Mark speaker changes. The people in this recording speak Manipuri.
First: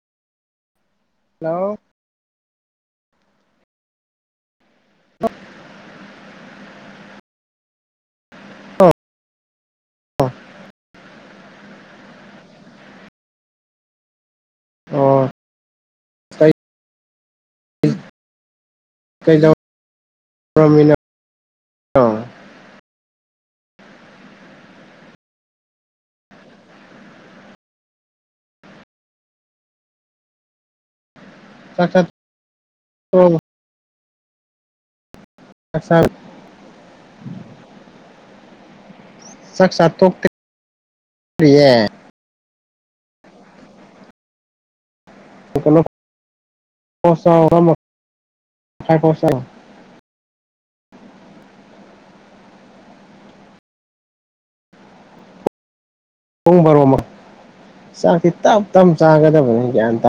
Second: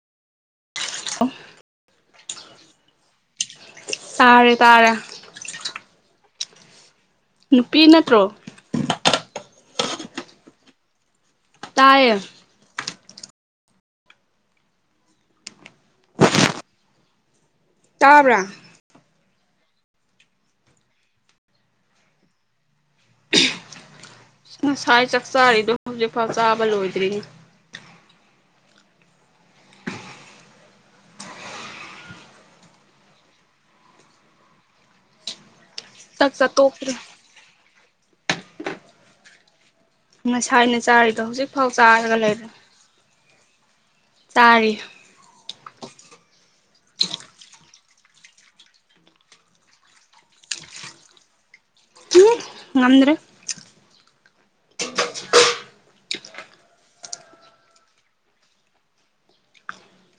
Speaker 1: ꯂꯥꯛꯑꯣ
Speaker 2: ꯇꯥꯔꯦ ꯇꯥꯔꯦ
Speaker 1: [inaudible]
Speaker 2: ꯅꯨꯄꯤ ꯅꯠꯇ꯭ꯔꯣ
Speaker 1: [inaudible]
Speaker 2: ꯑꯌꯦ
Speaker 1: ꯑꯣ
Speaker 2: ꯇꯥꯕ꯭ꯔꯥ
Speaker 1: ꯀꯩꯗꯧ ꯔꯝꯃꯤꯟꯅꯣ ꯑꯣ
Speaker 2: ꯉꯁꯥꯏ ꯆꯥꯛ ꯆꯥꯔꯤꯗꯣ ꯍꯧꯖꯤꯛꯐꯥꯎ ꯆꯥꯕ ꯂꯣꯏꯗ꯭ꯔꯤꯅꯦ
Speaker 1: ꯆꯥꯛ ꯆꯥꯠ [unintelligible] ꯆꯥꯛ ꯆꯥ
Speaker 2: ꯆꯥꯛ ꯆꯥ ꯇꯣꯛꯇ꯭ꯔꯤ
Speaker 1: ꯆꯥꯛ ꯆꯥ ꯇꯣꯛꯇ꯭ꯔꯤꯌꯦ
Speaker 2: ꯉꯁꯥꯏꯅ ꯆꯥꯔꯤꯗꯣ ꯍꯧꯖꯤꯛꯐꯥꯎ ꯆꯥꯔꯒ ꯂꯩꯕ ꯆꯥꯔꯤ
Speaker 1: [unintelligible]
Speaker 2: [unintelligible] ꯉꯝꯗ꯭ꯔꯦ
Speaker 1: ꯄꯨꯡ ꯕꯔꯣꯃꯛ ꯆꯥꯛꯇꯤ ꯇꯞ ꯇꯞ ꯆꯥꯒꯗꯕꯅꯤ ꯒ꯭ꯌꯥꯟ ꯇꯥ